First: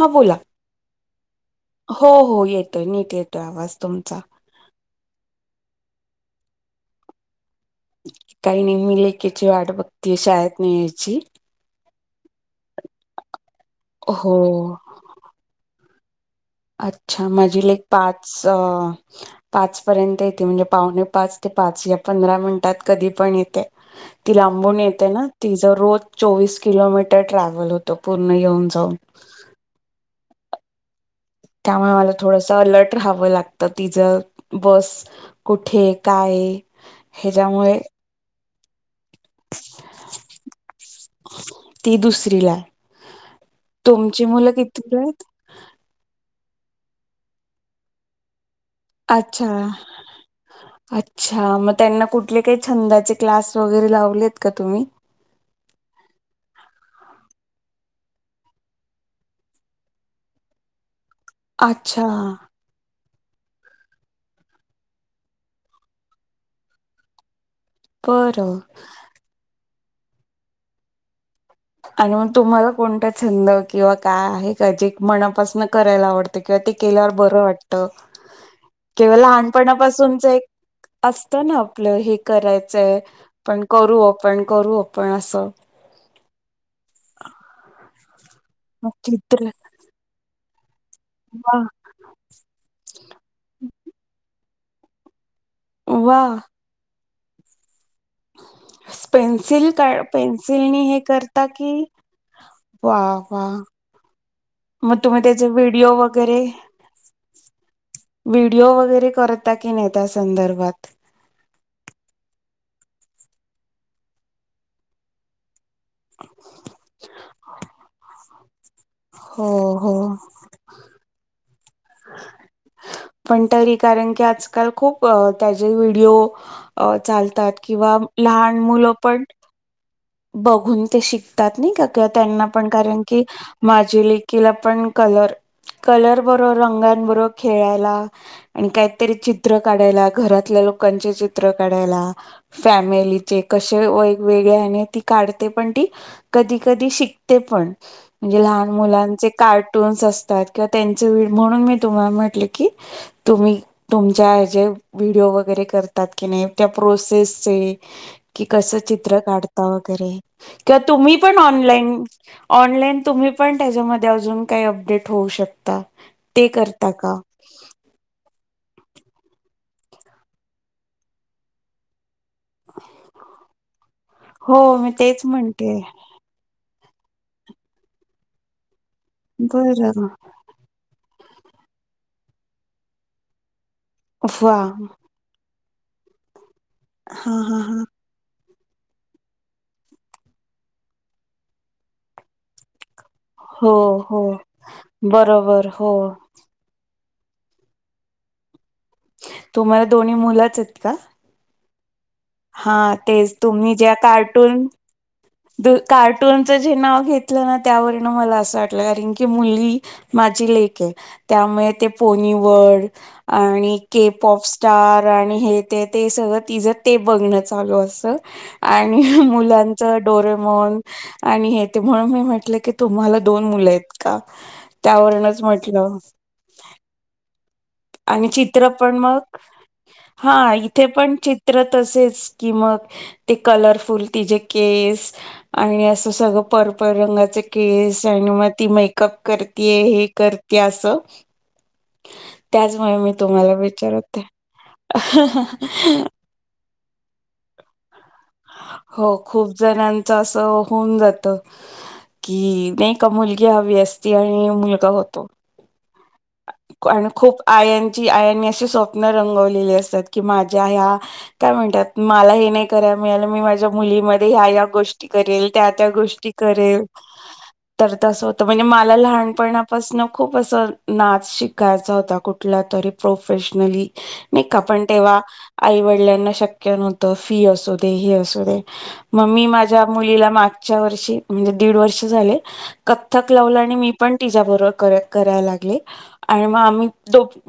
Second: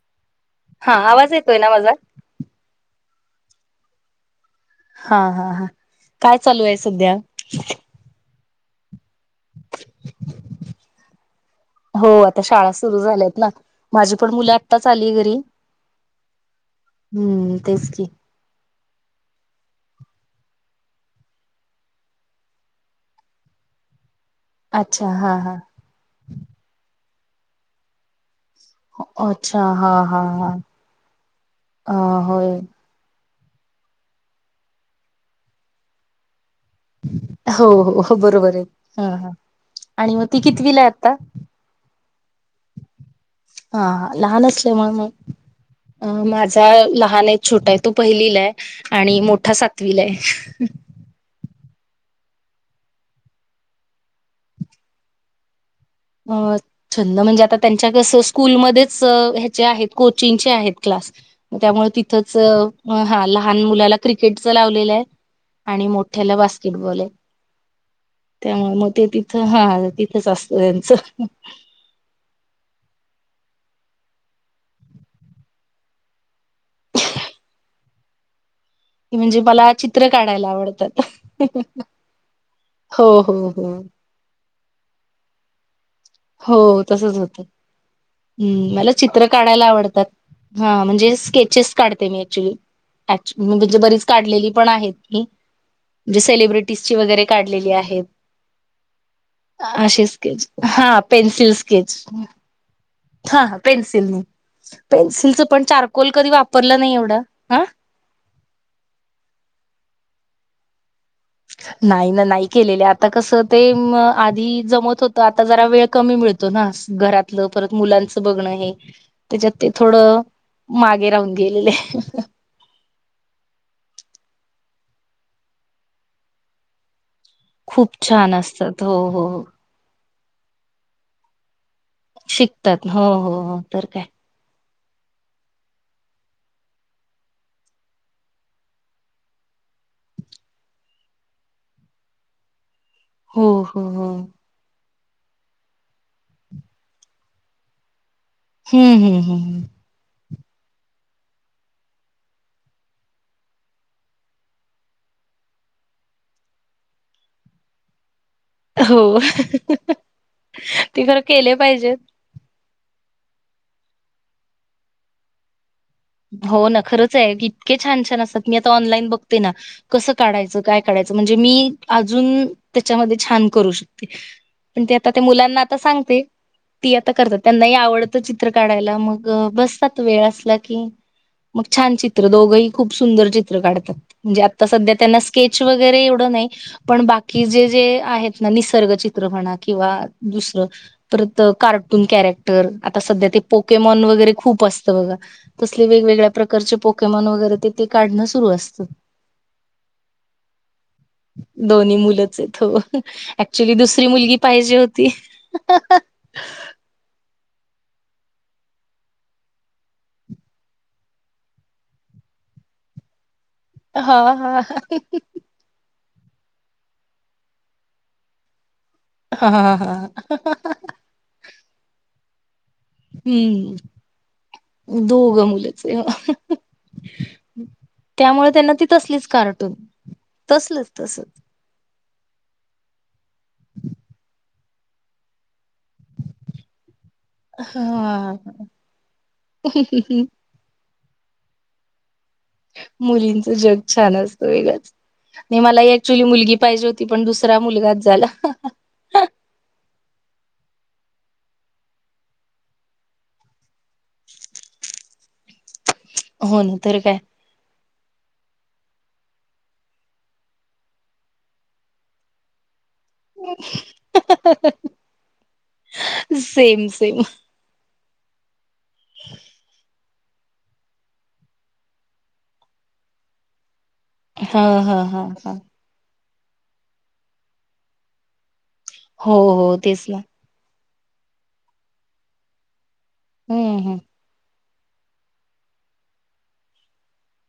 हा बोला. हा आवाज येत हो हो येतोय नीट येतोय आवाज तुमचा. हा हा हा काय चालू आहे सध्या? काही नाई मी लेखेची वाट बघते शाळेत न यायची. हो आता शाळा सुरू झाल्यात ना माझी पण हो मुलं आत्ताच आली घरी. अच्छा हम्म माझी लेक तेच की पाच अ [unintelligible] पाच पर्यंत येते म्हणजे पावणे पाच ते पाच या पंधरा मिनिटात कधी पण येते ती लांबून अच्छा येते ना हा हा. ति ज रोज चोवीस किलोमीटर ट्रॅव्हल होतं पूर्ण येऊन जाऊन अच्छा हा हा हा. त्यामुळे अ मला होय थोडस अलर्ट राहावं लाग त तिचं बस कुठे काय हो ह्याच्यामुळे हो हो बरोबर ए हा हा. आणि मग ती कितवीला ए आता? दिला हा लाहान असल्यामुळं मी अ माज जाय लहान हाय छोटा हाय तो पहिलीलाय आणि अच्छा. मोठा सातवीलाय. अच्छा मग त्यांना कुठले काही छंदाचे क्लास वगैरे लावलेत का तुम्ही? अ छंद म्हणजे आता त्यांच्या कस स्कूलमध्येच ह्याचे आहेत कोचिंगचे आहेत क्लास त्यामुळे अच्छा तिथंच म हा ला लहान मुलाला क्रिकेटच लावलेलं हाय आणि मोठ्याला बास्केटबॉल हाय. बरं त्यामुळे मग ते तिथं हा तिथच असत त्यांच. आणि मग तुम्हाला कोणता छंद किंवा काय आहे का जे मनापासून करायला आवडत किं ते केल्यावर बर वाटत? [unintelligible] केवळ म्हणजे मला चित्र लहानपणापासूनच एक काढायला आवडतात. असत ना आपलं हे करायचंय हो हो पण हो करू आपण करू आपण असं हो तसच होतं हम्म मला चित्र काढायला आवडतात. हा म्हणजे वा स्केचेस काढते मी ऍक्च्युली ऍक्च् म्हणजे बरीच काढलेली पण आहेत मी वा म्हणजे सेलिब्रिटीजची वगैरे काढलेली आहेत. पेन्सिल का अशी स्केच पेन्सिलनी हे हा करता पेन्सिल की स्केच वा हा वा हा पेनसिल ने. मग तुम्ही पेन्सिलचं त्याचे पण व्हिडिओ चारकोल कधी वगैरे वापरलं नाही एवढं अं. व्हिडिओ वगैरे करता की नाई त्या संदर्भात नाई ना नाई केलेले आता कस ते आधी जमत होत आता जरा वेळ कमी मिळतो ना घरात परत मुलांच बघण हो त्याच्यात ते हो थोडं मागे राहून गेलेले. पण तरी कारण की आजकाल खूप त्याचे व्हिडिओ चाल तात खूप किंवा छान लहान असतात मुलं हो पण हो हो बघून ते शिकतात नाई का का त्यांना पण शिकतात कारण हो की हो हो तर काय माझी लेकीला पण कलर कलर बरोबर रंग बरोबर खेळायला आणि काहीतरी चित्र काढायला घरातल्यां लोकांची चित्र काढायला फमिलीचे हो हो कशे हो वेगवेगळे आणि ती काढते पण ती कधी कधी शिकते पण. म्हणजे लहान हम्म हम्म मुलांचे हम्म कार्टून्स अस त्यात काय त्यांची म्हणून मी तुम्हाला म्हटले की तुम्ही तुमच्या हेचे विडिओ वगैरे करतात की नाई त्या प्रोसेस चे कि कस चित्र हो काढता वगैरे किंवा ते तुम्ही खरं पण केले पाहिजेत ऑनलाईन ऑनलाईन तुम्ही पण त्याच्यामध्ये अजून काही अपडेट होऊ शकता ते हो ना करता खरच का आहे इतके छान छान असतात मी आता ऑनलाईन बघ बघते ना की कस काढायचं काय काढायचं म्हणजे मी अजून त्याच्यामध्ये छान करू शकते हो पण मी ते आता ते तेच मुलांना म्हणते आता सांगते ती आता करतात त्यांनाही आवडतं चित्र काढायला मग बसतात बरं वेळ असला की मग छान चित्र दोघंही खूप सुंदर चित्र काढतात म्हणजे वा आता सध्या त्यांना स्केच वगैरे एवढ नाही पण हा बाकी हा जे हा जे आहेत निसर्ग चित्रपणा किंवा दुसर परत कार्टून कॅरेक्टर आता सध्या ते हो पोकेमॉन हो वगैरे खूप असतं बघा बरोबर तसले हो वेगवेगळ्या प्रकारचे पोकेमाॅन वगैरे ते ते काढण सुरु असत तुम्हाला दोन्ही मुलच आहेत का? दोन्ही मुली हा तेच तुम्ही ज्या मुलगी कार्टून पाहिजे होती. त कार्टूनच जे नाव घेत त्यावरन मला अस वाटल कारण की मुली माझी लेक आहे त्यामुळे ते पोनी निवड आणि के हा पाॅप हा स्टार आणि हे ते ते सगळ तिच ते बघणं चालू असत आणि हा मुलांच हा डोरेमन आणि य ते म्हणून मी म्हटलं की तुम्हाला दोन मुल हम्म आहेत का? त्यावरनच दोघं मुलंच म्हटलं आहे. आणि त्यामुळे चित्र त्यांना ती पण तसलीच मग कार्टून हा इथे तसलच पण तसच चित्र तसेच कि मग ते कलरफुल ति जे केस आणि अस सगळ पर्पल रंगाचे केस आणि हा मग ती मेकअप करतेय हे कर हे अस मुलींच तुम्हाला जग छान विचारत आहे. असत वेगळंच नाही मला ऍक्च्युली मुलगी पाहिजे हो ती पण दुसऱा मुलगाच झाला हो खूप जणांच अस होऊन जात कि नाही का मुलगी हवी असती आणि मुलगा होतो हो ना तर आणि काय खूप आयानची आयनशी सोप नरम बोली असतात की माझ्या या काय म्हणतात मला हे नाही करायला मिळाल मी माझ्या मुलीमध्ये ह्या ह्या गोष्टी करेल त्या त्या गोष्टी करेल सेम सेम तर तस होत म्हणजे मला लहानपणापासन खूप अस नाच शिकायचा होता कुठला तरी प्रोफेशनली नाही का हा पण हा तेव्हा हा हा आईवडिलांना शक्य नव्हतं फी असू दे हे असू दे म हो मी हो माझ्या तेच ना मुलीला मागच्या वर्षी म्हणजे दीड वर्ष झाले कथ्थक लावल आणि हम्म मी हम् पण तिच्या बरोबर कर करायला लागे आणि मग आम्ही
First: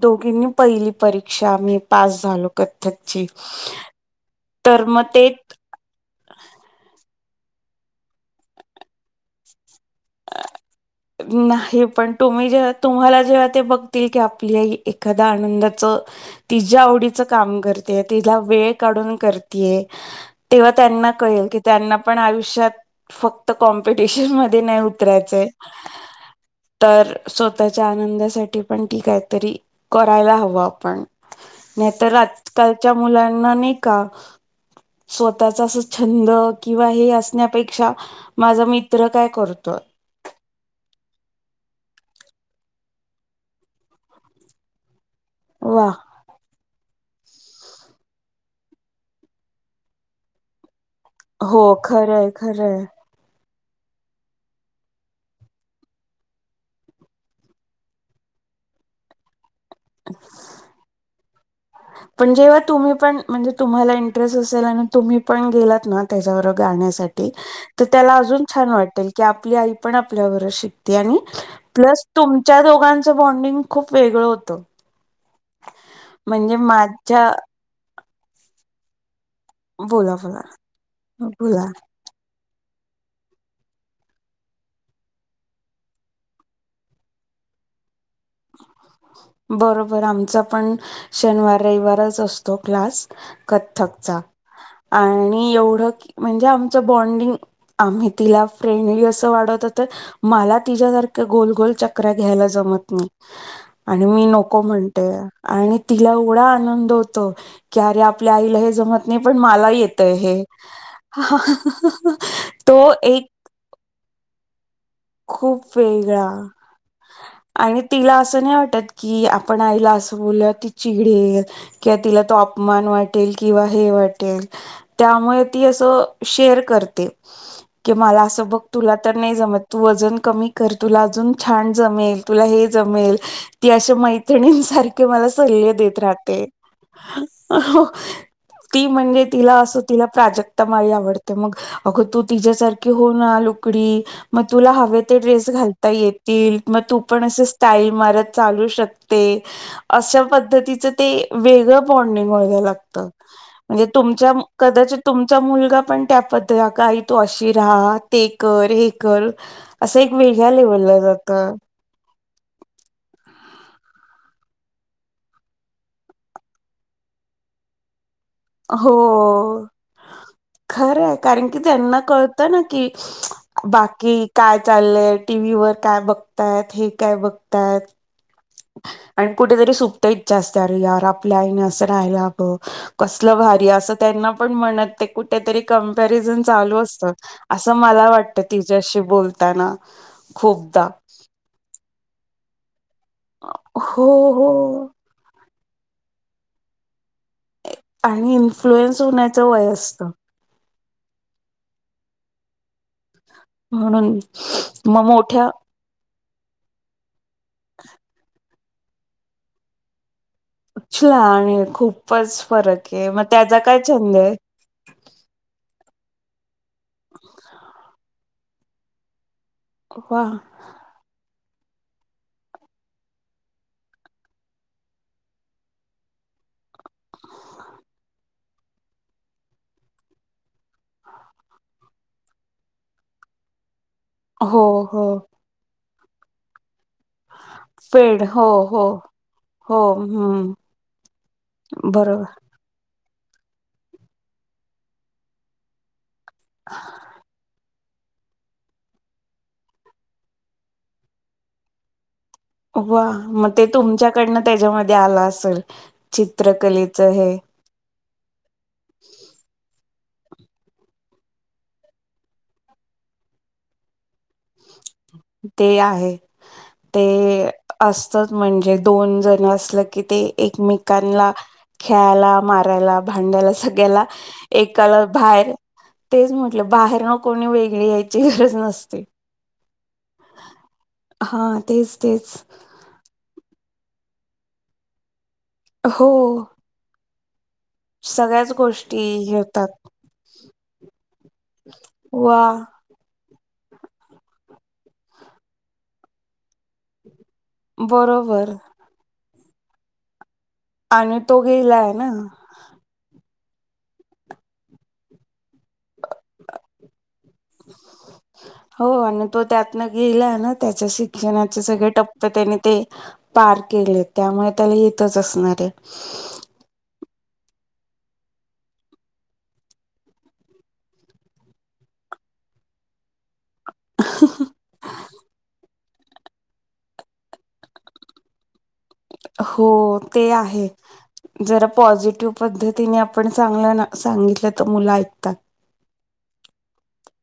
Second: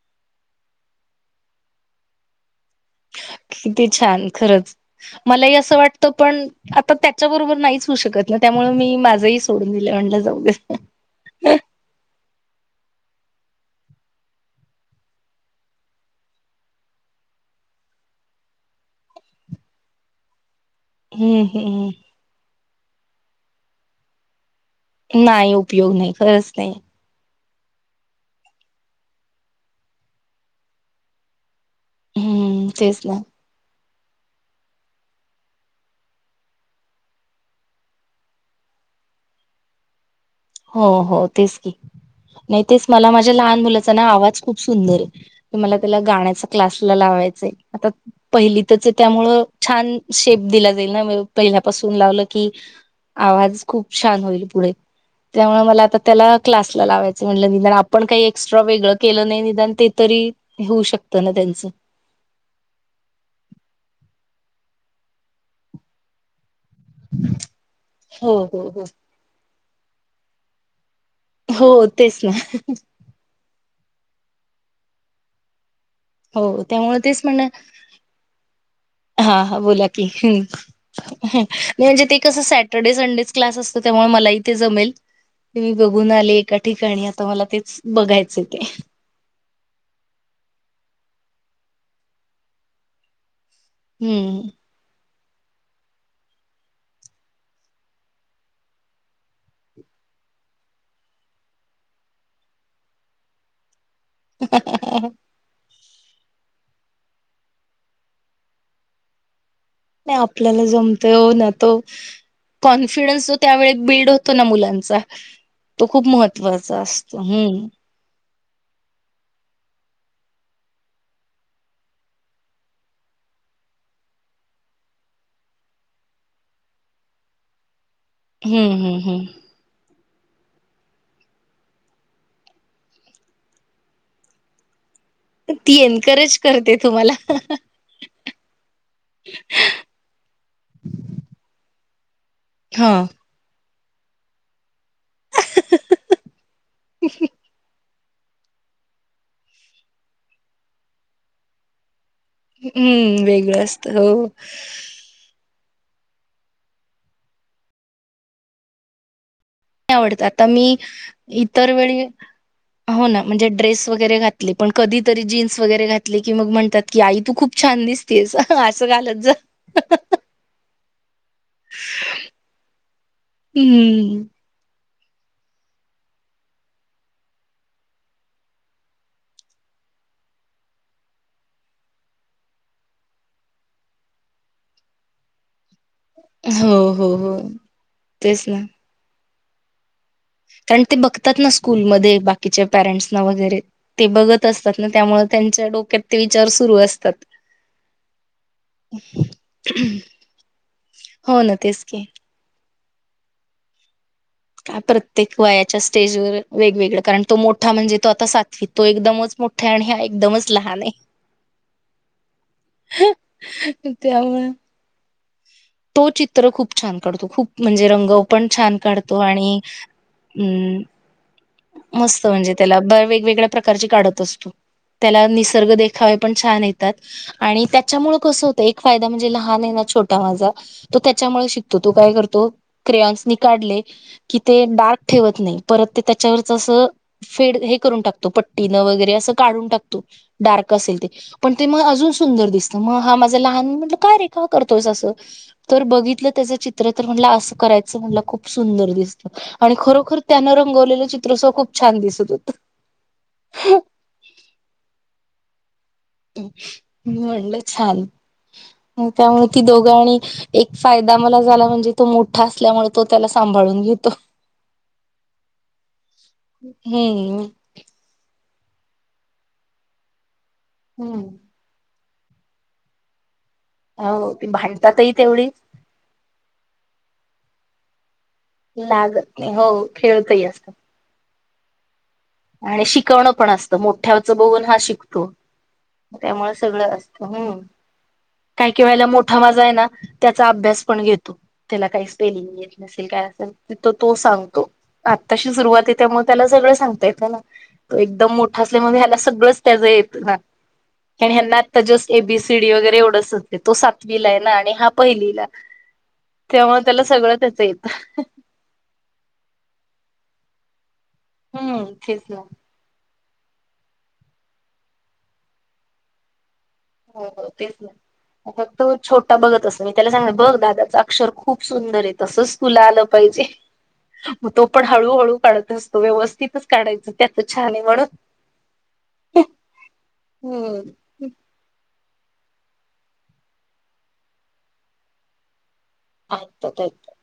दोघीनी पहिली परीक्षा आम्ही पास झालो कथ्थकची किती छान खरच तर मग ते मलाही असं वाटत पण आता त्या बरोबर नाहीच होऊ शकत ना त्यामुळे मी माझही सोड नाही पण तुम्ही जेव्हा तुम्हाला जेव्हा ते बघतिल की आपली आई एखादया आनंदाच तिच्या आवडीच काम करतेय तिला वेळ काढून करतेय तेव्हा त्यांना हम्म कळेल की हम्म त्यांना पण आयुष्यात फक्त कॉम्पिटिशन मध्ये नाही. कुत्र्याचे नाही उपयोग नाही खरंच नाही तर स्वतःच्या आनंदासाठी पण ठीकय तरी करायला हव आपण नाही तर हम्म आजकालच्या तेच ना मुलांना नाही का? स्वतःचा अस छंद किंवा हे असण्यापेक्षा माझा मित्र काय करतो. हो हो तेच की नाही तेच मला माझ्या लहान मुलाचा ना आवाज खूप सुंदर आहे. तुम्हाला वा त्याला गाण्याचा क्लास लावायचाय पहिलीतच आहे त्यामुळे छान शेप दिला. हो पहिल्यापासून लावलं खरंय की खरंय आवाज खूप छान होईल पुढे त्यामुळे मला आता त्याला क्लासला लावायचं म्हटलं निदान आपण काही एक्स्ट्रा वेगळं केलं नाही निदान ते तरी होऊ शकतं ना त्यांचं. पण जेव्हा तुम्ही पण म्हणजे तुम्हाला इंटरेस्ट असेल आणि तुम्ही पण गेलात ना त्याच्या बरोब गाण्यासाठी तर त्याला हो अजून छान हो हो वाटल की आपली आई पण आपल्या शि आणि हो प्लस तेच ना तुमच्या दोघांचं बॉ्डिंग खूप वेगळं होत. हो त्यामुळ तेच म्हणण. हा हा बोला की बोला म्हणजे ते कस स सॅटर्डे संडेच क्लास असतो त्यामुळे मला इथे जमेल. ते मी बघून आले एका ठिकाणी आता मला तेच बघायचे ते बरोबर आमचा पण शनिवार रविवारच असतो क्लास क्थकचा हम्म. आणि मी येवढ म्हणजे आमच बॉडिंग आम्ही तिया फ्रेंड आहे अस वाट्त होत. मला तिच्यासारख्या गोल गोल चक्र्या घ्यायला जमत नाही. आणि मी नको म्हणते आणि तिला एवढा आनंद होतो की अरे आपल्या आईला हे जमत नाही पण मला येतय हे. आपल्याला जमत ना तो तो एक कॉन्फिडन्स त्यावे बिल्ड होतो. मुलांचा खूप तो खूप वेगळा महत्त्वाचा असतो हम्म. आणि तिला असं नाही वाटत की आपण तिला अस ब ति चिडेल किंवा तिला तो अपमान वाटेल किंवा हे वाटेल. त्यामुळे ती अस शेअर करते की मला अस बघ हम्म तुला हम्म तर नाही हम्म जम वजन कमी कर तुला अजुन छान जमेल तुला हे जमेल ती अस मैत्रिणी सारख. मला सल्ले ती देत एनकरेज राहते करते तुम्हाला हो. ती म्हणजे तिला असं तिला प्राजक्ता माळी आवडते मग अगं तू तिच्या्यासारखी हा. होऊ ना लुकडी मग तुला हवे. ड्रेस घालता येतील मग तू पण अस स्टाइल मारत. चालू शकते अशा पद्धतीच ते वेगळ. बॉडिंग व्हायला लागत हम्म वेगळं म्हणजे असतं हो तुमचा नाही कदाचित तुमचा मुलगा पण त्या पद्ध का तू अशी राहा ते कर हे कर. नाही असं एक आवडत आता वेगळ्या मी लेवलला जातं इतर वेळी हो ना. म्हणजे ड्रेस वगैरे घातले पण कधी तरी जीन्स वगैरे घातले की मग म्हणतात की आई तू खूप छान दिस हो खरंय कारण की त्यांना कळतं ना की बाकी हम्म काय चाललं. टी वी वर काय बघतयात हे काय बघतात. आणि कुठेतरी सुपत इच्छा असते अरे यार आपल्या आईने असं रहायला हव कसल अरे अस त्यांना पण मनात ते कुठेतरी कम. तरी जण हो चालू हो असतात हो अस मला वाटत तेच ना तिच्याशि बोलताना कारण खूपदा ते बघतात ना स्कूलमध्ये बाकीच्या पेरेंट्सना वगैरे ते हो बघत असतात हो ना त्यामुळे त्यांच्या डोक्यात ते विचार सुरू असतात. आणि इन्फ्लुएन्स होण्याचं वय असत. हो ना तेच की म्हणून मग प्रत्येक मोठ्या वयाच्या स्टेजवर वेगवेगळ कारण तो मोठा म्हणजे तो आता सात तो एकदमच मोठा आहे आणि हा एकदमच. लहान आहे अच्छा आणि खूपच फरक आहे. मग त्याचा काय छंद आहे. त्यामुळे तो चित्र खूप छान काढतो. खूप म्हणजे रंग पण छान काढतो आणि. वा हम्म. मस्त म्हणजे त्याला वेगवेगळ्या प्रकारची काढत असतो. त्याला निसर्ग देखावे पण छान येतात. आणि त्याच्यामुळे कसं होतं एक फायदा म्हणजे लहान ये ना. छोटा माझा तो त्याच्यामुळे शिकतो. तो काय करतो क्रेयानस ने काढले. कि हो ते डार्क हो ठेवत नाही. परत ते त्याच्यावरच असं. फेड हे करून फेड टाकतो. हो पट्टीनं हो वगैरे असं काढून हो टाकतो हम्म डार्क असेल ते पण ते मग अजून. बरोबर सुंदर दिसत म. हा माझं लहान म काय रे काय करतोस असं तर बघितलं त्याच चित्र तर म्हटलं असं करायचं. अस म्हणला खूप सुंदर दिसत. आणि खरोखर त्यानं रंगवलेलं चित्र सुद्धा खूप छान दिसत होत. वा मग ते तुमच्याकडनं त्याच्यामध्ये आलं असेल. चित्रकलेचं हे म्हणलं छान त्यामुळे ती दोघां आणि एक फायदा मला झाला म्हणजे तो मोठा असल्यामुळे तो त्याला सांभाळून घेतो. ते ही आहे ते हम्म असत म्हणजे. जे दोन जण असल की ते हम्म एकमेकांना खेळाला मारायला भांडायला. सगळ्याला हो ती एकाला भांडतातही तेवढी बाहेर तेच म्हटलं बाहेर ना कोणी वेगळी. गरज नसते. लागत नाही हो खेळतही असत. हा तेच. तेच आणि शिकवणं पण असतं मोठ्याचं बघून हा शिकतो. [inaudible] त्यामुळ सगळं अस [unintelligible] होय. सगळ्या काही काही वेळेला मोठा आवाज आहे ना त्याचा अभ्यास पण घेतो. त्याला काही वा स्पेलिंग येत नसेल काय असे तर तिथं तो सांगतो. आत्ताशी सुरुवात येत त्यामुळे त्याला सगळं सांगता येतं ना. तो एकदम बरोबर मोठा असल्यामुळं ह्याला सगळंच त्याच येत हा. [inaudible] आणि तो हेंना आता गेलाय ना just A, B, C, D वगैरे एवढसच. तो सातवीला आहे ना आणि हा पहिलीला. [inaudible] तेव्हा त्याला सगळं त्याच येतं. [inaudible] म गेला ना त्याच्या शिक्षणाचे हम्म सगळे तेच टप्पे ना त्यानी ते पार केलेत त्यामुळे अता इथंच असणार आहेत. हो हो तेच ना. आता तो छोटा बघत असल त्याला सांगनार बघ दादाच अक्षर खूप सुंदर आहे. तसंच तुला आलं पाहिजे. [inaudible] मग तो पण हळूहळू काढत अस व्यवस्थितच काढायच त्याच छान आहे म्हण. हो ते आहे. जरा पॉझि टिव्ह पद्धतीने आपण सांगा ना. सांगितलं तर मुलं ऐकतात. ऐकतात, ऐकतात.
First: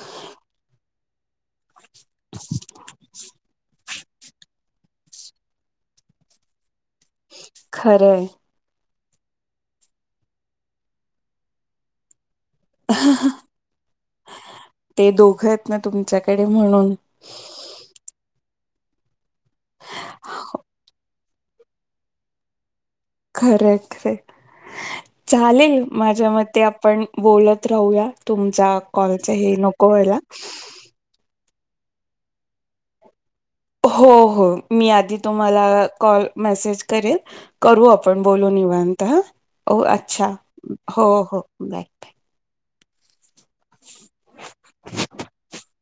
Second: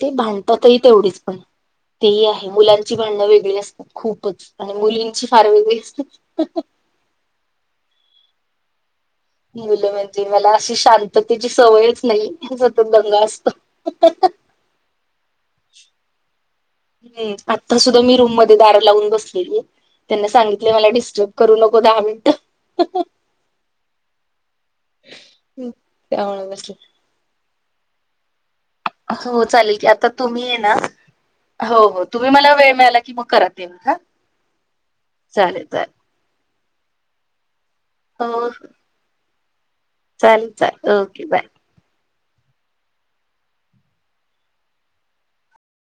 ते भांडतातही तेवढीच पण तेही आहे मुलांची भांडणं वेगळी नस खूपच आणि मुलींची फार वेगळी असते. [inaudible] खरं हाय. मुलं म्हणजे मला अशी शांततेची सवयच नाही. इथं सतत दंगा असतो. [inaudible] ते दोघं आहेत ना तुमच्याकडे म्हणून हम आता सुद्धा मी रूममध्ये. दार लावून बसलेली. त्यांना सांगितले मला डिस्टर्ब करू नको दहा मिनट. खरे-खरे चालेल माझ्या त्यामुळे मते बसले आपण बोलत. राहूया. तुमचा कॉलच हो हे चालेल की नको आता व्हायला. तुम्ही आहे ना हो. हो तुम्ही मला वेळ मिळाला की मग करा. तेव्हा हा हो हो मी आधी तुम्हाला चालेल चालेल कॉल मेसेज करेल करू आपण हो बोलू निवांत हा अच्छा चालेल चालेल हो ओके हो बाय. [inaudible]